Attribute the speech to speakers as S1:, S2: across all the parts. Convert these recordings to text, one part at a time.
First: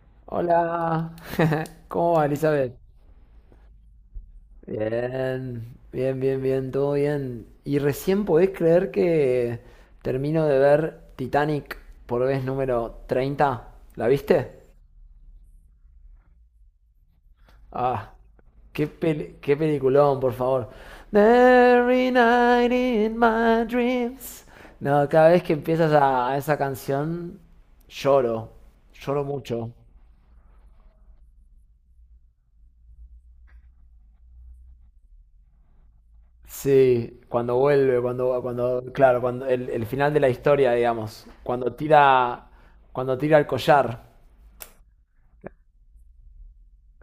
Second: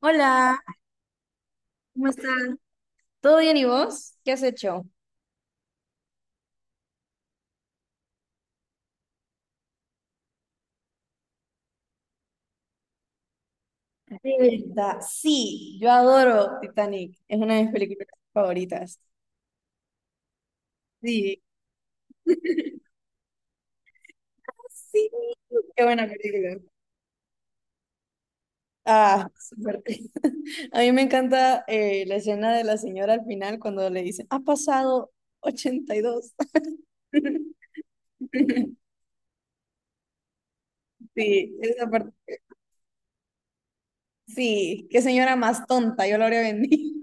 S1: Hola,
S2: Hola,
S1: ¿cómo
S2: ¿cómo va,
S1: estás?
S2: Elizabeth?
S1: ¿Todo bien y vos? ¿Qué has hecho?
S2: Bien, bien, bien, bien, todo bien. Y recién podés creer que termino de ver Titanic por vez número 30. ¿La
S1: De
S2: viste?
S1: verdad, sí, yo adoro Titanic, es una de mis películas
S2: Ah,
S1: favoritas.
S2: qué peliculón, por favor.
S1: Sí,
S2: Every night in my dreams. No,
S1: sí,
S2: cada vez que
S1: qué
S2: empiezas
S1: buena
S2: a
S1: película.
S2: esa canción, lloro, lloro
S1: Ah,
S2: mucho.
S1: suerte. A mí me encanta la escena de la señora al final cuando le dicen, ha pasado 82.
S2: Sí, cuando vuelve, claro, cuando el final de la historia, digamos,
S1: Sí, esa parte.
S2: cuando tira el collar.
S1: Sí, qué señora más tonta, yo lo habría vendido.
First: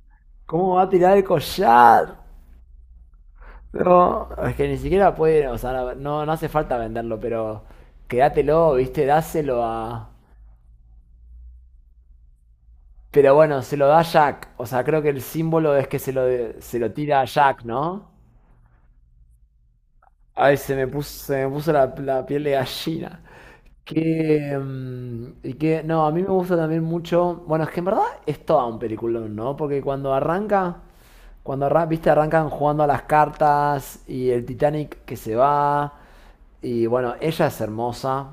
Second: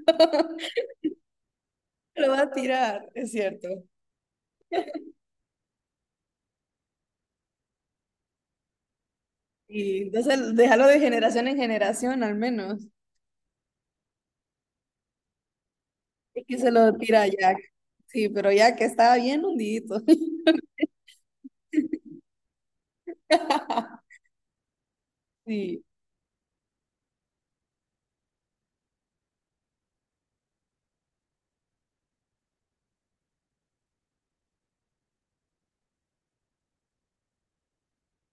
S2: ¿Cómo va a tirar el collar?
S1: Lo va a tirar, es cierto.
S2: No, es que ni siquiera puede, o sea, no hace falta venderlo, pero quédatelo, viste, dáselo
S1: Y
S2: a...
S1: entonces, déjalo de generación en generación, al menos.
S2: Pero bueno, se lo da Jack, o sea, creo que el símbolo es que
S1: Es que se
S2: se lo
S1: lo
S2: tira
S1: tira
S2: a
S1: a Jack.
S2: Jack, ¿no?
S1: Sí, pero Jack estaba bien hundidito.
S2: Ay, se me puso la piel de gallina. Que, y que,
S1: Sí.
S2: no, a mí me gusta también mucho. Bueno, es que en verdad es todo un peliculón, ¿no? Porque cuando arranca, viste, arrancan jugando a las cartas y el Titanic que se va. Y bueno, ella es hermosa,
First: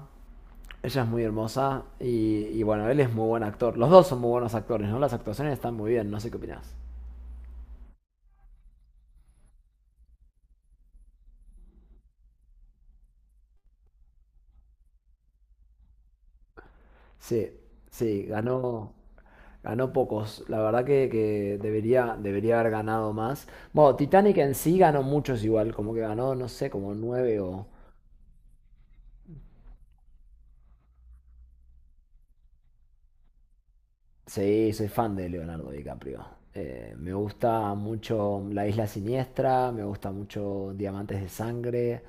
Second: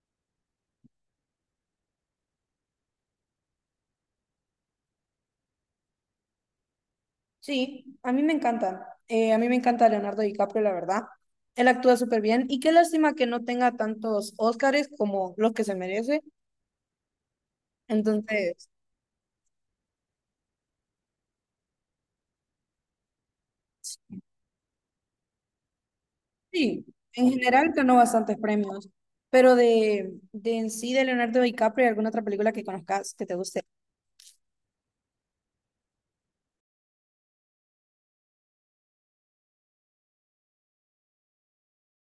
S2: ella es muy hermosa. Y bueno, él es muy buen actor. Los dos son muy buenos actores, ¿no? Las actuaciones están muy bien, no sé qué opinás.
S1: Sí, a mí me encanta. A mí me encanta Leonardo DiCaprio, la verdad. Él actúa súper bien y qué lástima que no tenga tantos Óscares como los que se merece.
S2: Sí, sí,
S1: Entonces,
S2: ganó. Ganó pocos. La verdad que, debería, debería haber ganado más. Bueno, Titanic en sí ganó muchos igual. Como que ganó, no sé,
S1: sí,
S2: como
S1: en
S2: nueve o,
S1: general ganó bastantes premios. Pero de en sí, de Leonardo DiCaprio, ¿hay ¿alguna otra película que conozcas que te guste?
S2: sí, soy fan de Leonardo DiCaprio. Me gusta mucho La Isla Siniestra, me gusta mucho Diamantes de Sangre,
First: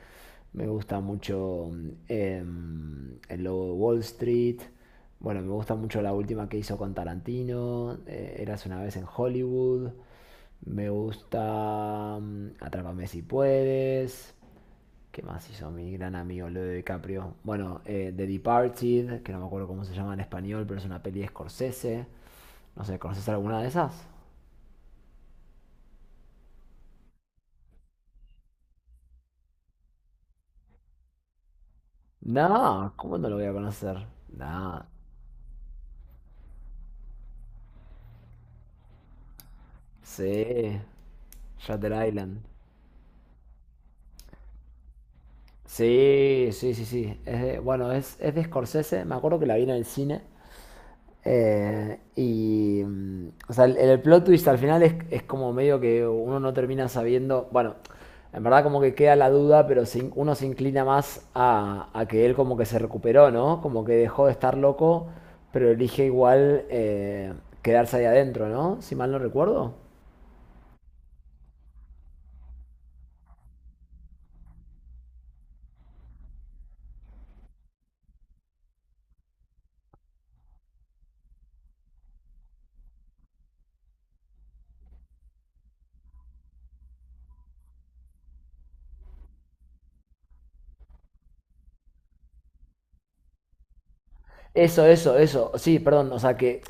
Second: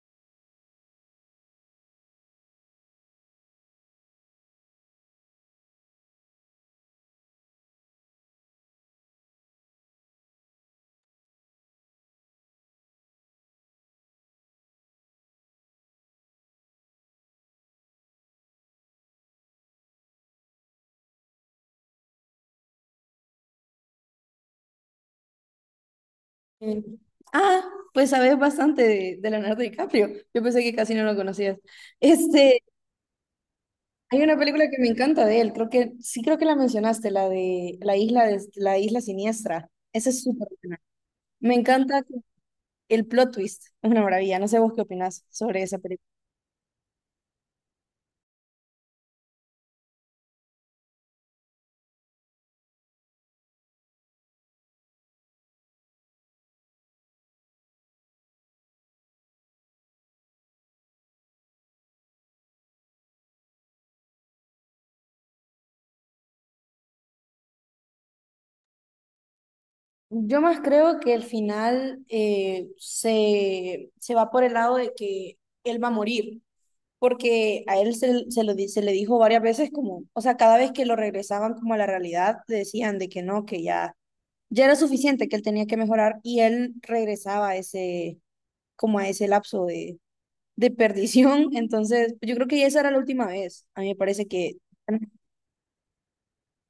S2: me gusta mucho El Lobo de Wall Street. Bueno, me gusta mucho la última que hizo con Tarantino, Eras una vez en Hollywood. Me gusta Atrápame si puedes. ¿Qué más hizo mi gran amigo Leo DiCaprio? Bueno, The Departed, que no me acuerdo cómo se llama en español, pero es una peli de Scorsese. No sé, ¿conoces alguna de esas?
S1: Eh, ah, pues sabes bastante de Leonardo DiCaprio. Yo pensé que casi no lo conocías. Este,
S2: No, ¿cómo no lo voy a conocer?
S1: hay una película que
S2: No,
S1: me encanta de él. Creo que sí, creo que la mencionaste, la de la isla siniestra. Esa es súper
S2: sí,
S1: buena. Me
S2: Shutter
S1: encanta
S2: Island.
S1: el plot twist. Es una maravilla. No sé vos qué opinás sobre esa película.
S2: Sí, sí, sí, sí. Bueno, es de Scorsese. Me acuerdo que la vi en el cine. O sea, el plot twist al final es como medio que uno no termina sabiendo, bueno, en verdad como que queda la duda, pero se uno se inclina más a que él como que se recuperó, ¿no? Como que dejó de estar loco, pero elige igual quedarse ahí adentro, ¿no? Si mal no recuerdo.
S1: Yo más creo que el final se va por el lado de que él va a morir. Porque a él se lo, se le dijo varias veces como, o sea, cada vez que lo regresaban como a la realidad, le decían de que no, que ya, ya era suficiente, que él tenía que mejorar y él regresaba a ese, como a ese lapso de perdición. Entonces, yo creo que esa era la última vez. A mí me parece que
S2: Eso, eso, eso. Sí, perdón, o sea, que,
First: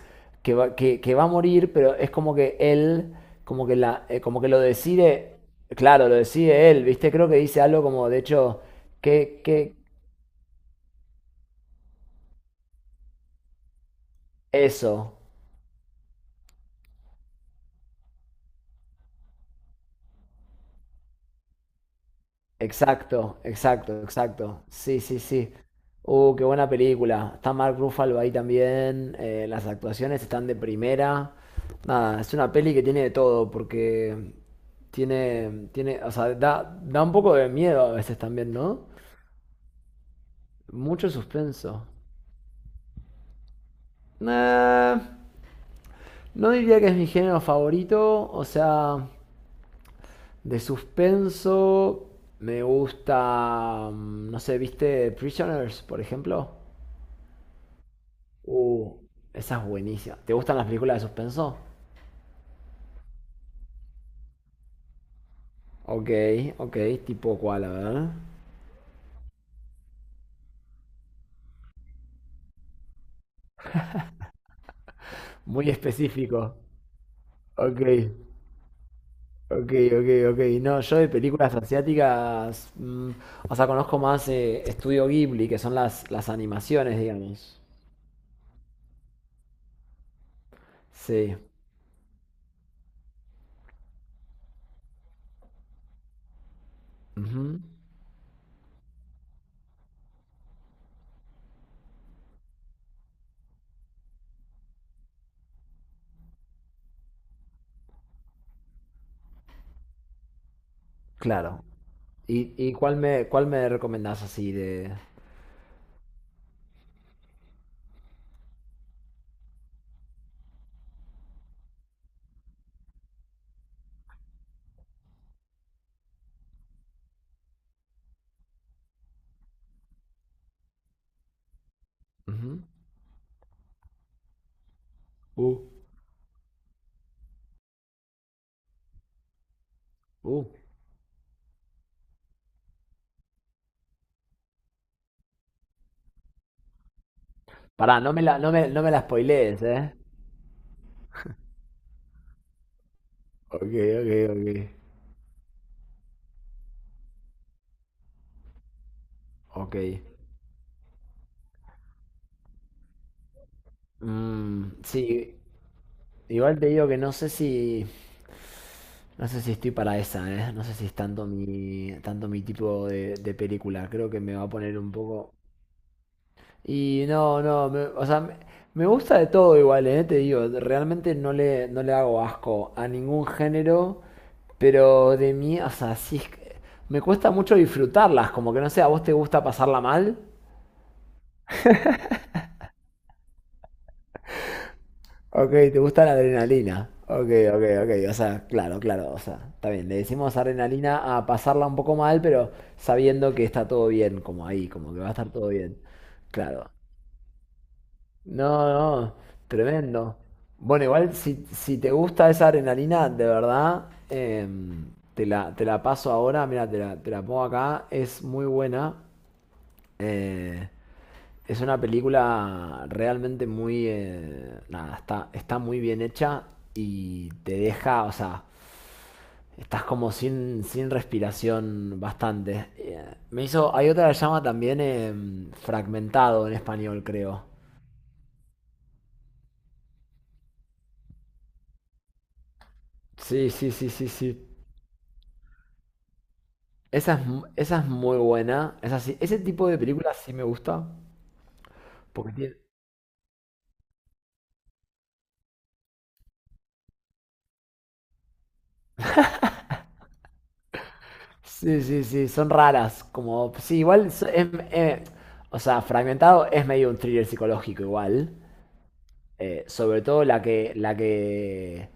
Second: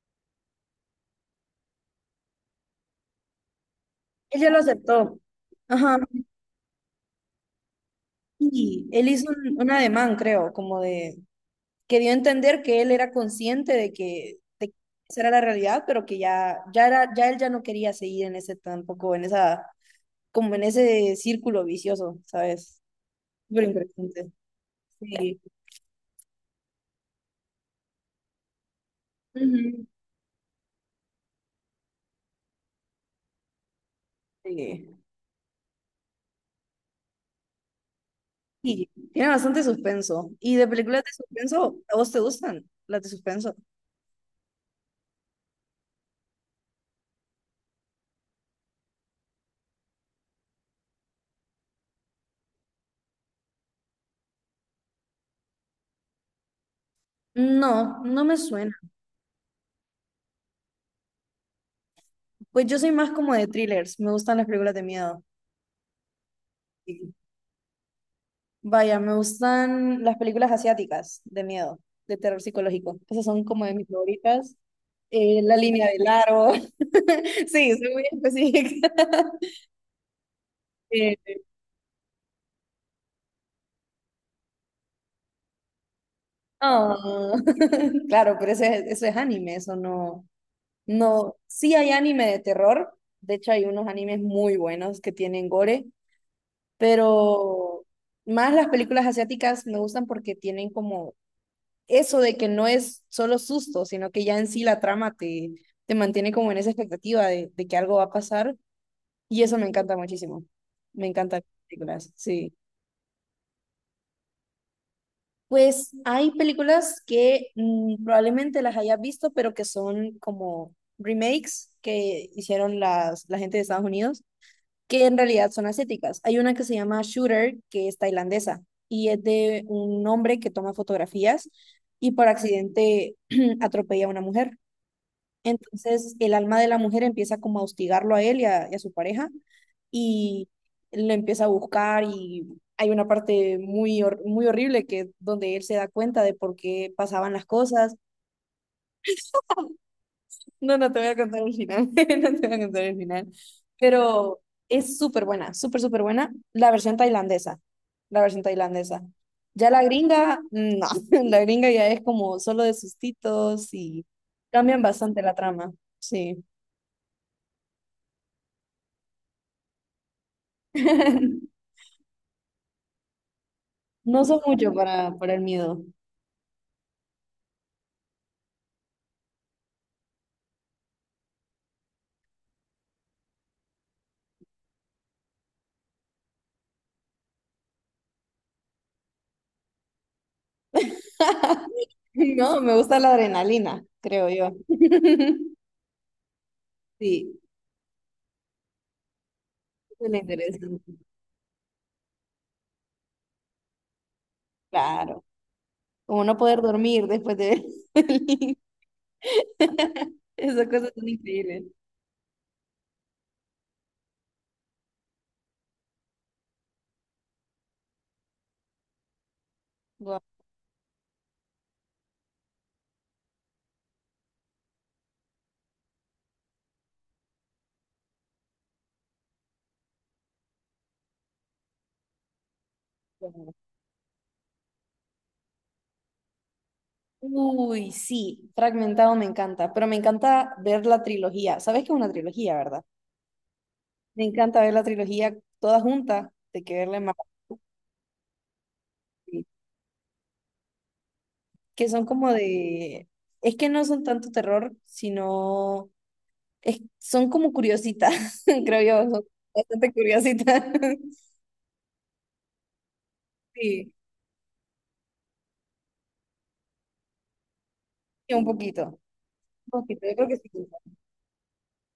S2: que va, que, que va a morir, pero es como que él, como que
S1: él
S2: como que
S1: ya lo
S2: lo
S1: aceptó.
S2: decide,
S1: Ajá.
S2: claro, lo decide él, ¿viste? Creo que dice algo como, de hecho,
S1: Y él hizo
S2: que,
S1: un
S2: que,
S1: ademán, creo, como de, que dio a entender que él era consciente de de que
S2: eso.
S1: esa era la realidad, pero que ya, ya, era, ya él ya no quería seguir en ese tampoco, en esa, como en ese círculo vicioso, ¿sabes?
S2: Exacto,
S1: Súper
S2: exacto,
S1: interesante.
S2: exacto. Sí, sí,
S1: Sí.
S2: sí. Qué buena película. Está Mark Ruffalo ahí también. Las
S1: Ujú.
S2: actuaciones están de primera. Nada, es una peli que tiene de todo, porque
S1: Sí.
S2: tiene, o sea, da un poco de miedo a veces también, ¿no?
S1: Y tiene bastante suspenso. ¿Y de películas
S2: Mucho
S1: de suspenso,
S2: suspenso.
S1: a vos te gustan las de suspenso?
S2: Nah, no diría que es mi género favorito. O sea, de suspenso me gusta, no sé, ¿viste Prisoners, por ejemplo?
S1: No, no me suena.
S2: Uh, esa es buenísima. ¿Te gustan las películas de suspenso?
S1: Pues yo soy más como de thrillers, me gustan las películas de miedo.
S2: Ok, ok, tipo cuál, a ver.
S1: Vaya, me gustan las películas asiáticas de miedo, de terror psicológico. Esas son como de mis favoritas. La
S2: Muy
S1: línea del largo.
S2: específico.
S1: Sí,
S2: Ok,
S1: soy muy específica.
S2: ok, ok, ok. No, yo de
S1: Eh,
S2: películas asiáticas, mm, o sea, conozco más Estudio Ghibli, que son las animaciones,
S1: ah.
S2: digamos.
S1: Claro, pero ese, eso es anime, eso no, no.
S2: Sí.
S1: Sí hay anime de terror. De hecho, hay unos animes muy buenos que tienen gore,
S2: Ujú,
S1: pero más las películas asiáticas me gustan porque tienen como eso de que no es solo susto, sino que ya en sí la trama te mantiene como en esa expectativa de que algo va a pasar y eso me encanta muchísimo. Me encantan
S2: claro.
S1: las películas,
S2: ¿Y,
S1: sí.
S2: cuál me recomendás así de...?
S1: Pues hay películas que probablemente las hayas visto, pero que son como remakes que hicieron la gente de Estados Unidos, que en realidad son asiáticas. Hay una que se llama Shooter, que es tailandesa, y es de un hombre que toma fotografías y por
S2: Ujú,
S1: accidente atropella a una mujer.
S2: uh,
S1: Entonces el alma de la mujer empieza como a hostigarlo a él y a su pareja
S2: uh.
S1: y lo empieza a buscar y hay una parte muy, muy horrible que donde él se da cuenta de por qué pasaban las cosas.
S2: Pará, no me la spoilees, ¿eh?
S1: No, no te voy a contar el final, no te voy a contar el final,
S2: Ok, ok,
S1: pero
S2: ok.
S1: es súper buena, súper, súper buena la versión tailandesa, la versión tailandesa. Ya
S2: Ok.
S1: la gringa, no, la gringa ya es como solo de sustitos y
S2: Mm,
S1: cambian bastante la
S2: sí,
S1: trama, sí.
S2: igual te digo que no sé si... No sé si estoy para esa, ¿eh? No sé si es tanto mi tipo de película. Creo que
S1: No
S2: me
S1: soy
S2: va a
S1: mucho
S2: poner un poco...
S1: para el miedo.
S2: Y no, no, me gusta de todo igual, ¿eh? Te digo, realmente no le hago asco a ningún género. Pero de mí, o sea, sí, es que me cuesta mucho disfrutarlas, como que no sé, ¿a vos te gusta pasarla mal?
S1: No, me gusta la adrenalina, creo yo.
S2: Ok, ¿te gusta la adrenalina? Ok,
S1: Sí,
S2: ok, ok, o sea, claro, claro, o sea, está bien, le
S1: es lo
S2: decimos
S1: interesante.
S2: adrenalina a pasarla un poco mal, pero sabiendo que está todo bien, como ahí, como que va a
S1: Claro.
S2: estar todo bien.
S1: Como no poder
S2: Claro.
S1: dormir después de ver el-
S2: No, no, tremendo.
S1: Esas
S2: Bueno,
S1: cosas son
S2: igual si,
S1: increíbles.
S2: si te gusta esa adrenalina, de verdad, te la paso ahora, mira, te la pongo acá, es muy buena.
S1: Guau,
S2: eh, Es una película realmente muy... nada, está, está muy bien hecha y te deja, o sea, estás como sin, sin respiración bastante. Me
S1: guau.
S2: hizo... Hay otra que se llama también Fragmentado en español, creo.
S1: Uy, sí, Fragmentado me encanta, pero me encanta ver la trilogía. ¿Sabes que es una trilogía, verdad?
S2: Sí, sí, sí, sí,
S1: Me
S2: sí.
S1: encanta ver la trilogía toda junta, de que verla en
S2: Esa es,
S1: maratón,
S2: esa es muy buena. Ese tipo de películas sí me gusta.
S1: que son como
S2: Porque
S1: de, es que no son tanto terror, sino es- son como curiositas, creo yo, son bastante curiositas.
S2: sí, sí, sí, son raras. Como, sí,
S1: Sí,
S2: igual. O sea, Fragmentado es medio un thriller psicológico,
S1: sí,
S2: igual.
S1: un
S2: Sobre
S1: poquito, yo
S2: todo
S1: creo que sí.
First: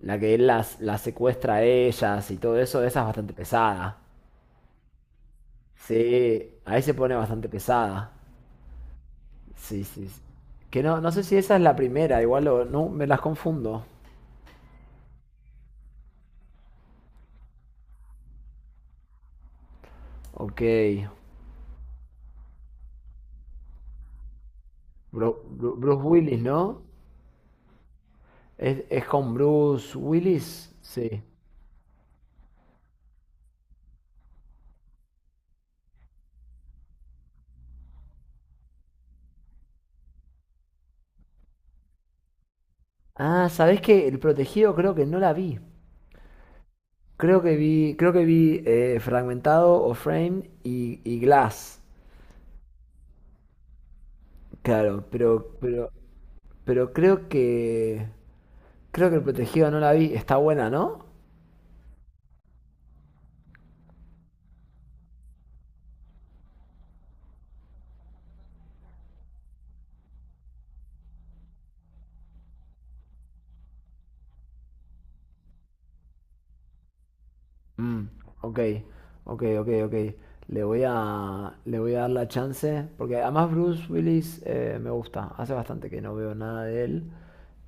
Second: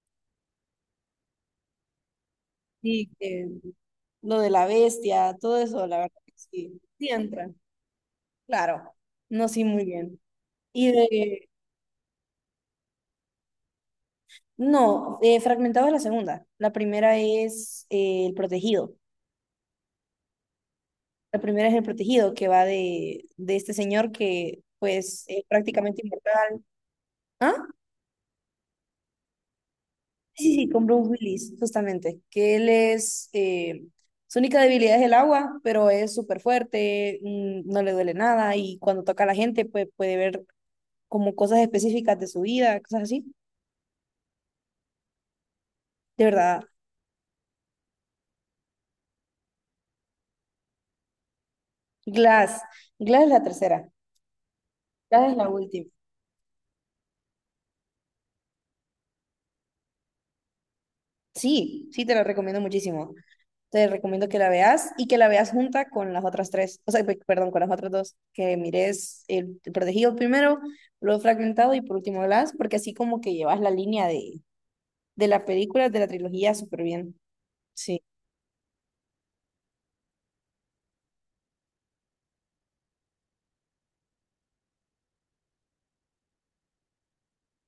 S2: la que él las secuestra a ellas y todo eso, esa es
S1: Sí,
S2: bastante pesada.
S1: lo de la bestia, todo eso, la verdad que
S2: Sí,
S1: sí,
S2: ahí se
S1: sí
S2: pone bastante
S1: entra,
S2: pesada.
S1: claro. No, sí, muy
S2: Sí, sí.
S1: bien.
S2: sí. Que
S1: Y
S2: no, no sé si
S1: de,
S2: esa es la primera, igual no, me las confundo.
S1: no, fragmentado es la segunda. La primera es El Protegido.
S2: Ok.
S1: La primera es El Protegido, que va de este señor que, pues, es prácticamente
S2: Bruce Willis,
S1: inmortal.
S2: ¿no?
S1: ¿Ah?
S2: Es con Bruce
S1: Sí, sí,
S2: Willis?
S1: con
S2: Sí.
S1: Bruce Willis, justamente, que él es, su única debilidad es el agua, pero es súper fuerte, no le duele nada y cuando toca a la gente pues, puede ver como cosas específicas de su vida, cosas así.
S2: Ah, ¿sabés qué? El protegido creo que no la vi.
S1: De verdad,
S2: Creo que vi Fragmentado o Frame y Glass.
S1: Glass, Glass es la tercera,
S2: Claro,
S1: Glass es la última.
S2: pero creo que. Creo que el protegido no la vi. Está buena, ¿no?
S1: Sí, sí, te la recomiendo muchísimo. Te recomiendo que la veas y que la veas junta con las otras tres, o sea, perdón, con las otras dos, que mires el protegido primero, luego fragmentado y por último Glass, porque así como que llevas la línea de las películas de la trilogía súper bien. Sí.
S2: Mm, ok, ok, ok, ok. Le voy a dar la chance. Porque además Bruce Willis me gusta. Hace bastante que no veo nada de él.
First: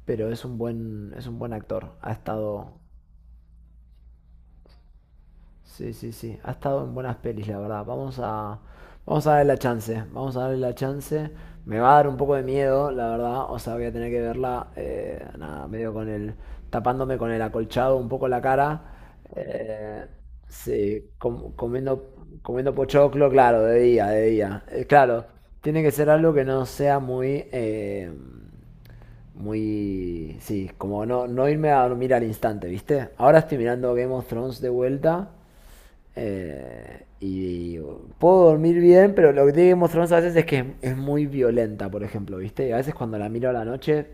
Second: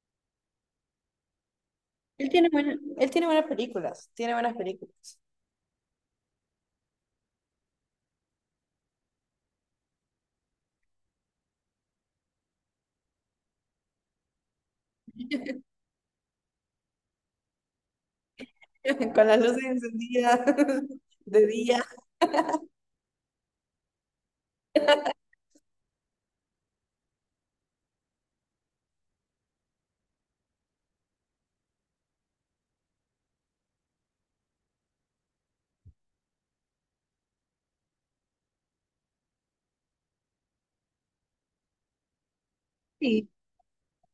S2: Es un buen actor. Ha
S1: Él tiene
S2: estado.
S1: él tiene buenas películas, tiene buenas películas.
S2: Sí, sí, sí. Ha estado en buenas pelis, la verdad. Vamos a darle la chance. Vamos a darle la chance. Me va a dar un poco de miedo, la verdad. O sea, voy a tener que verla, nada, medio tapándome con el acolchado un poco la cara.
S1: Con las luces
S2: Eh,
S1: encendidas
S2: sí,
S1: de día.
S2: comiendo, comiendo pochoclo, claro, de día, de día. Claro, tiene que ser algo que no sea muy, muy, sí, como no, no irme a dormir al instante, ¿viste? Ahora estoy mirando Game of Thrones de vuelta. Y puedo dormir bien, pero lo que tiene que mostrarnos a veces es que es muy violenta, por ejemplo, ¿viste? A veces cuando
S1: Sí,
S2: la miro a la noche,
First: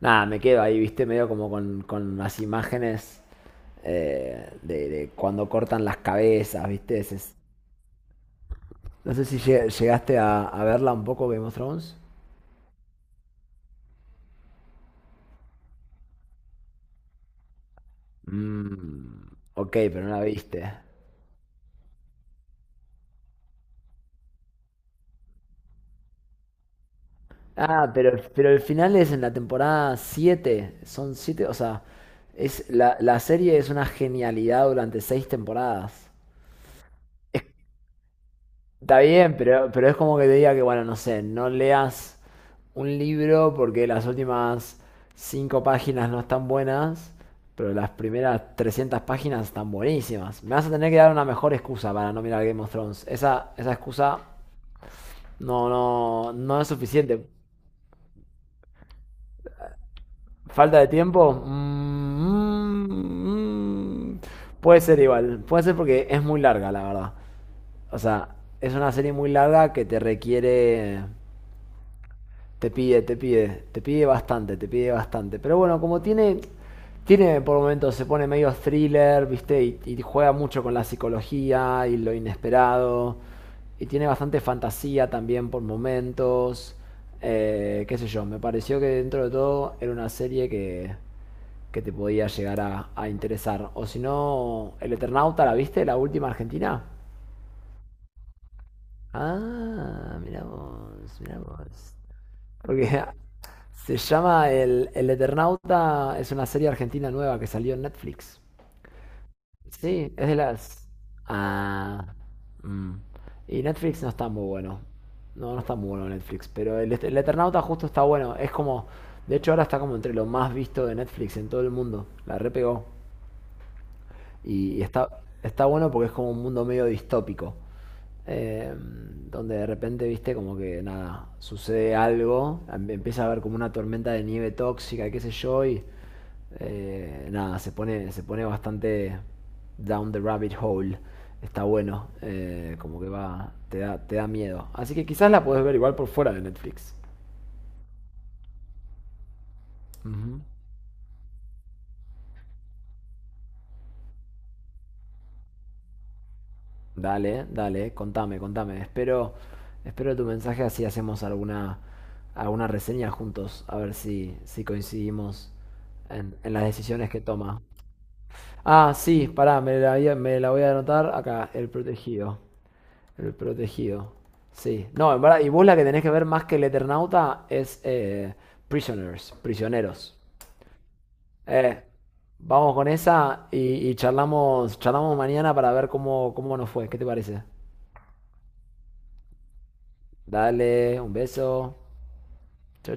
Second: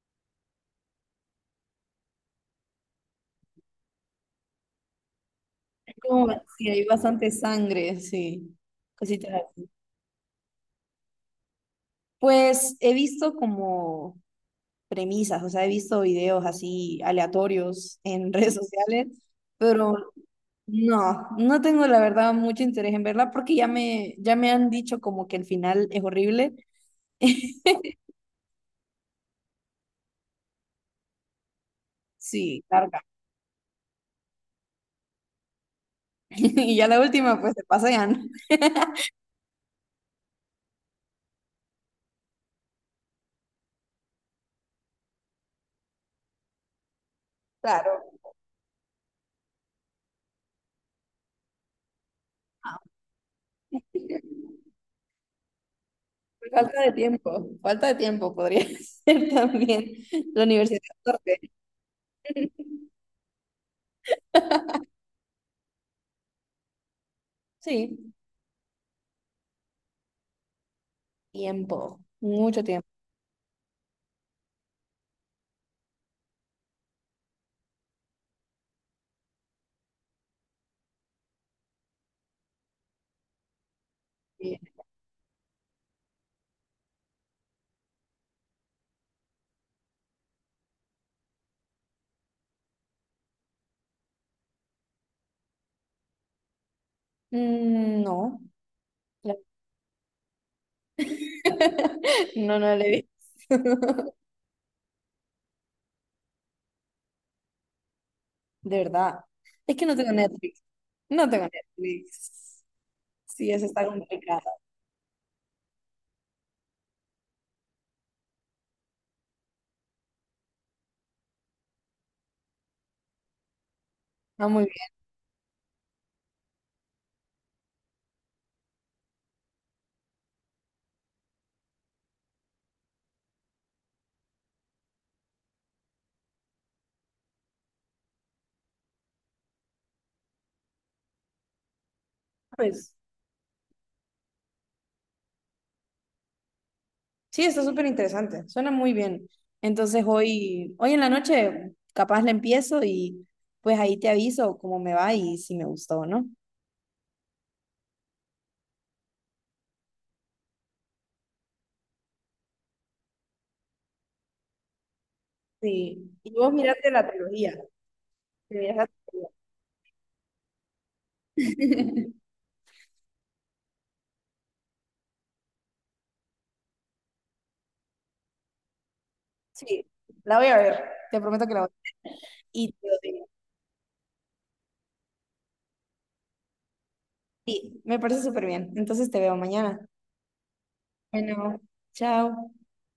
S2: nada, me quedo ahí, ¿viste? Medio como con las imágenes de cuando cortan
S1: es
S2: las
S1: como, sí,
S2: cabezas,
S1: hay
S2: ¿viste?
S1: bastante sangre, sí.
S2: No sé
S1: Cositas
S2: si
S1: así.
S2: llegaste a verla un poco, Game of Thrones.
S1: Pues he visto como premisas, o sea, he visto videos así aleatorios en redes sociales,
S2: Mm, ok,
S1: pero
S2: pero no la viste.
S1: no, no tengo la verdad mucho interés en verla porque ya me han dicho como que el final es horrible.
S2: Ah, pero el final es en la temporada 7, Son 7, o sea,
S1: Sí,
S2: es,
S1: claro.
S2: la serie es una genialidad durante 6 temporadas.
S1: Y ya la última, pues se pasean.
S2: Está bien, pero es como que te diga que, bueno, no sé, no leas un libro porque las últimas 5 páginas no están buenas, pero las
S1: Claro.
S2: primeras 300 páginas están buenísimas. Me vas a tener que dar una mejor excusa para no mirar Game of Thrones. Esa excusa no es suficiente.
S1: Falta de tiempo podría ser también la
S2: ¿Falta
S1: Universidad
S2: de tiempo?
S1: de
S2: Mm, puede ser igual. Puede ser porque es muy larga, la verdad. O
S1: sí,
S2: sea, es una serie muy larga que te requiere.
S1: tiempo, mucho
S2: Te
S1: tiempo.
S2: pide, te pide. Te pide bastante, te pide bastante. Pero bueno, como tiene. Tiene por momentos, se pone medio thriller, ¿viste? Y juega mucho con la psicología y lo inesperado. Y tiene bastante
S1: Sí.
S2: fantasía también por momentos. Qué sé yo, me pareció que dentro de todo era una serie que te podía llegar a interesar. O si no, El Eternauta, ¿la viste? La última argentina.
S1: Mm, no, La-
S2: Ah, mirá vos, mirá vos.
S1: no, no
S2: Porque
S1: le vi,
S2: se llama El Eternauta, es una serie argentina nueva que salió en Netflix.
S1: de verdad. Es que no tengo
S2: Sí, es de
S1: Netflix,
S2: las...
S1: no tengo
S2: Ah,
S1: Netflix.
S2: mm.
S1: Sí,
S2: Y
S1: eso está
S2: Netflix no está
S1: complicado.
S2: muy bueno. No, no está muy bueno Netflix, pero el Eternauta justo está bueno. Es como, de hecho ahora está como entre lo más visto de Netflix en todo el mundo. La repegó.
S1: Ah, muy
S2: Y
S1: bien,
S2: está, está bueno porque es como un mundo medio distópico. eh, Donde de repente, viste, como que nada, sucede algo, empieza a haber como una tormenta de nieve tóxica, qué sé yo, y nada, se pone bastante down the rabbit hole. Está bueno,
S1: pues.
S2: como que va, te da miedo. Así que quizás la puedes ver igual por fuera de Netflix.
S1: Sí, está súper interesante, suena muy bien. Entonces
S2: Ujú.
S1: hoy, hoy en la noche capaz la empiezo y pues ahí te aviso cómo me va y si me gustó o no.
S2: Dale, dale, contame, contame. Espero, espero tu mensaje así hacemos alguna, alguna reseña juntos, a ver si, si coincidimos
S1: Sí. Y vos
S2: en las
S1: mirate la
S2: decisiones que
S1: trilogía.
S2: toma.
S1: Te mirás la
S2: Ah, sí,
S1: trilogía.
S2: pará, me la voy a anotar acá, el protegido. El protegido. Sí. No, en verdad, y vos la que tenés que ver más que el Eternauta es Prisoners,
S1: Sí,
S2: prisioneros.
S1: la voy a ver, te prometo que la voy a
S2: Eh,
S1: ver. Y
S2: vamos
S1: te
S2: con
S1: lo digo.
S2: esa y charlamos, charlamos mañana para ver cómo, cómo nos fue. ¿Qué te parece?
S1: Sí, me parece súper bien. Entonces te veo mañana.
S2: Dale, un
S1: Bueno.
S2: beso.
S1: Chao.
S2: Chao.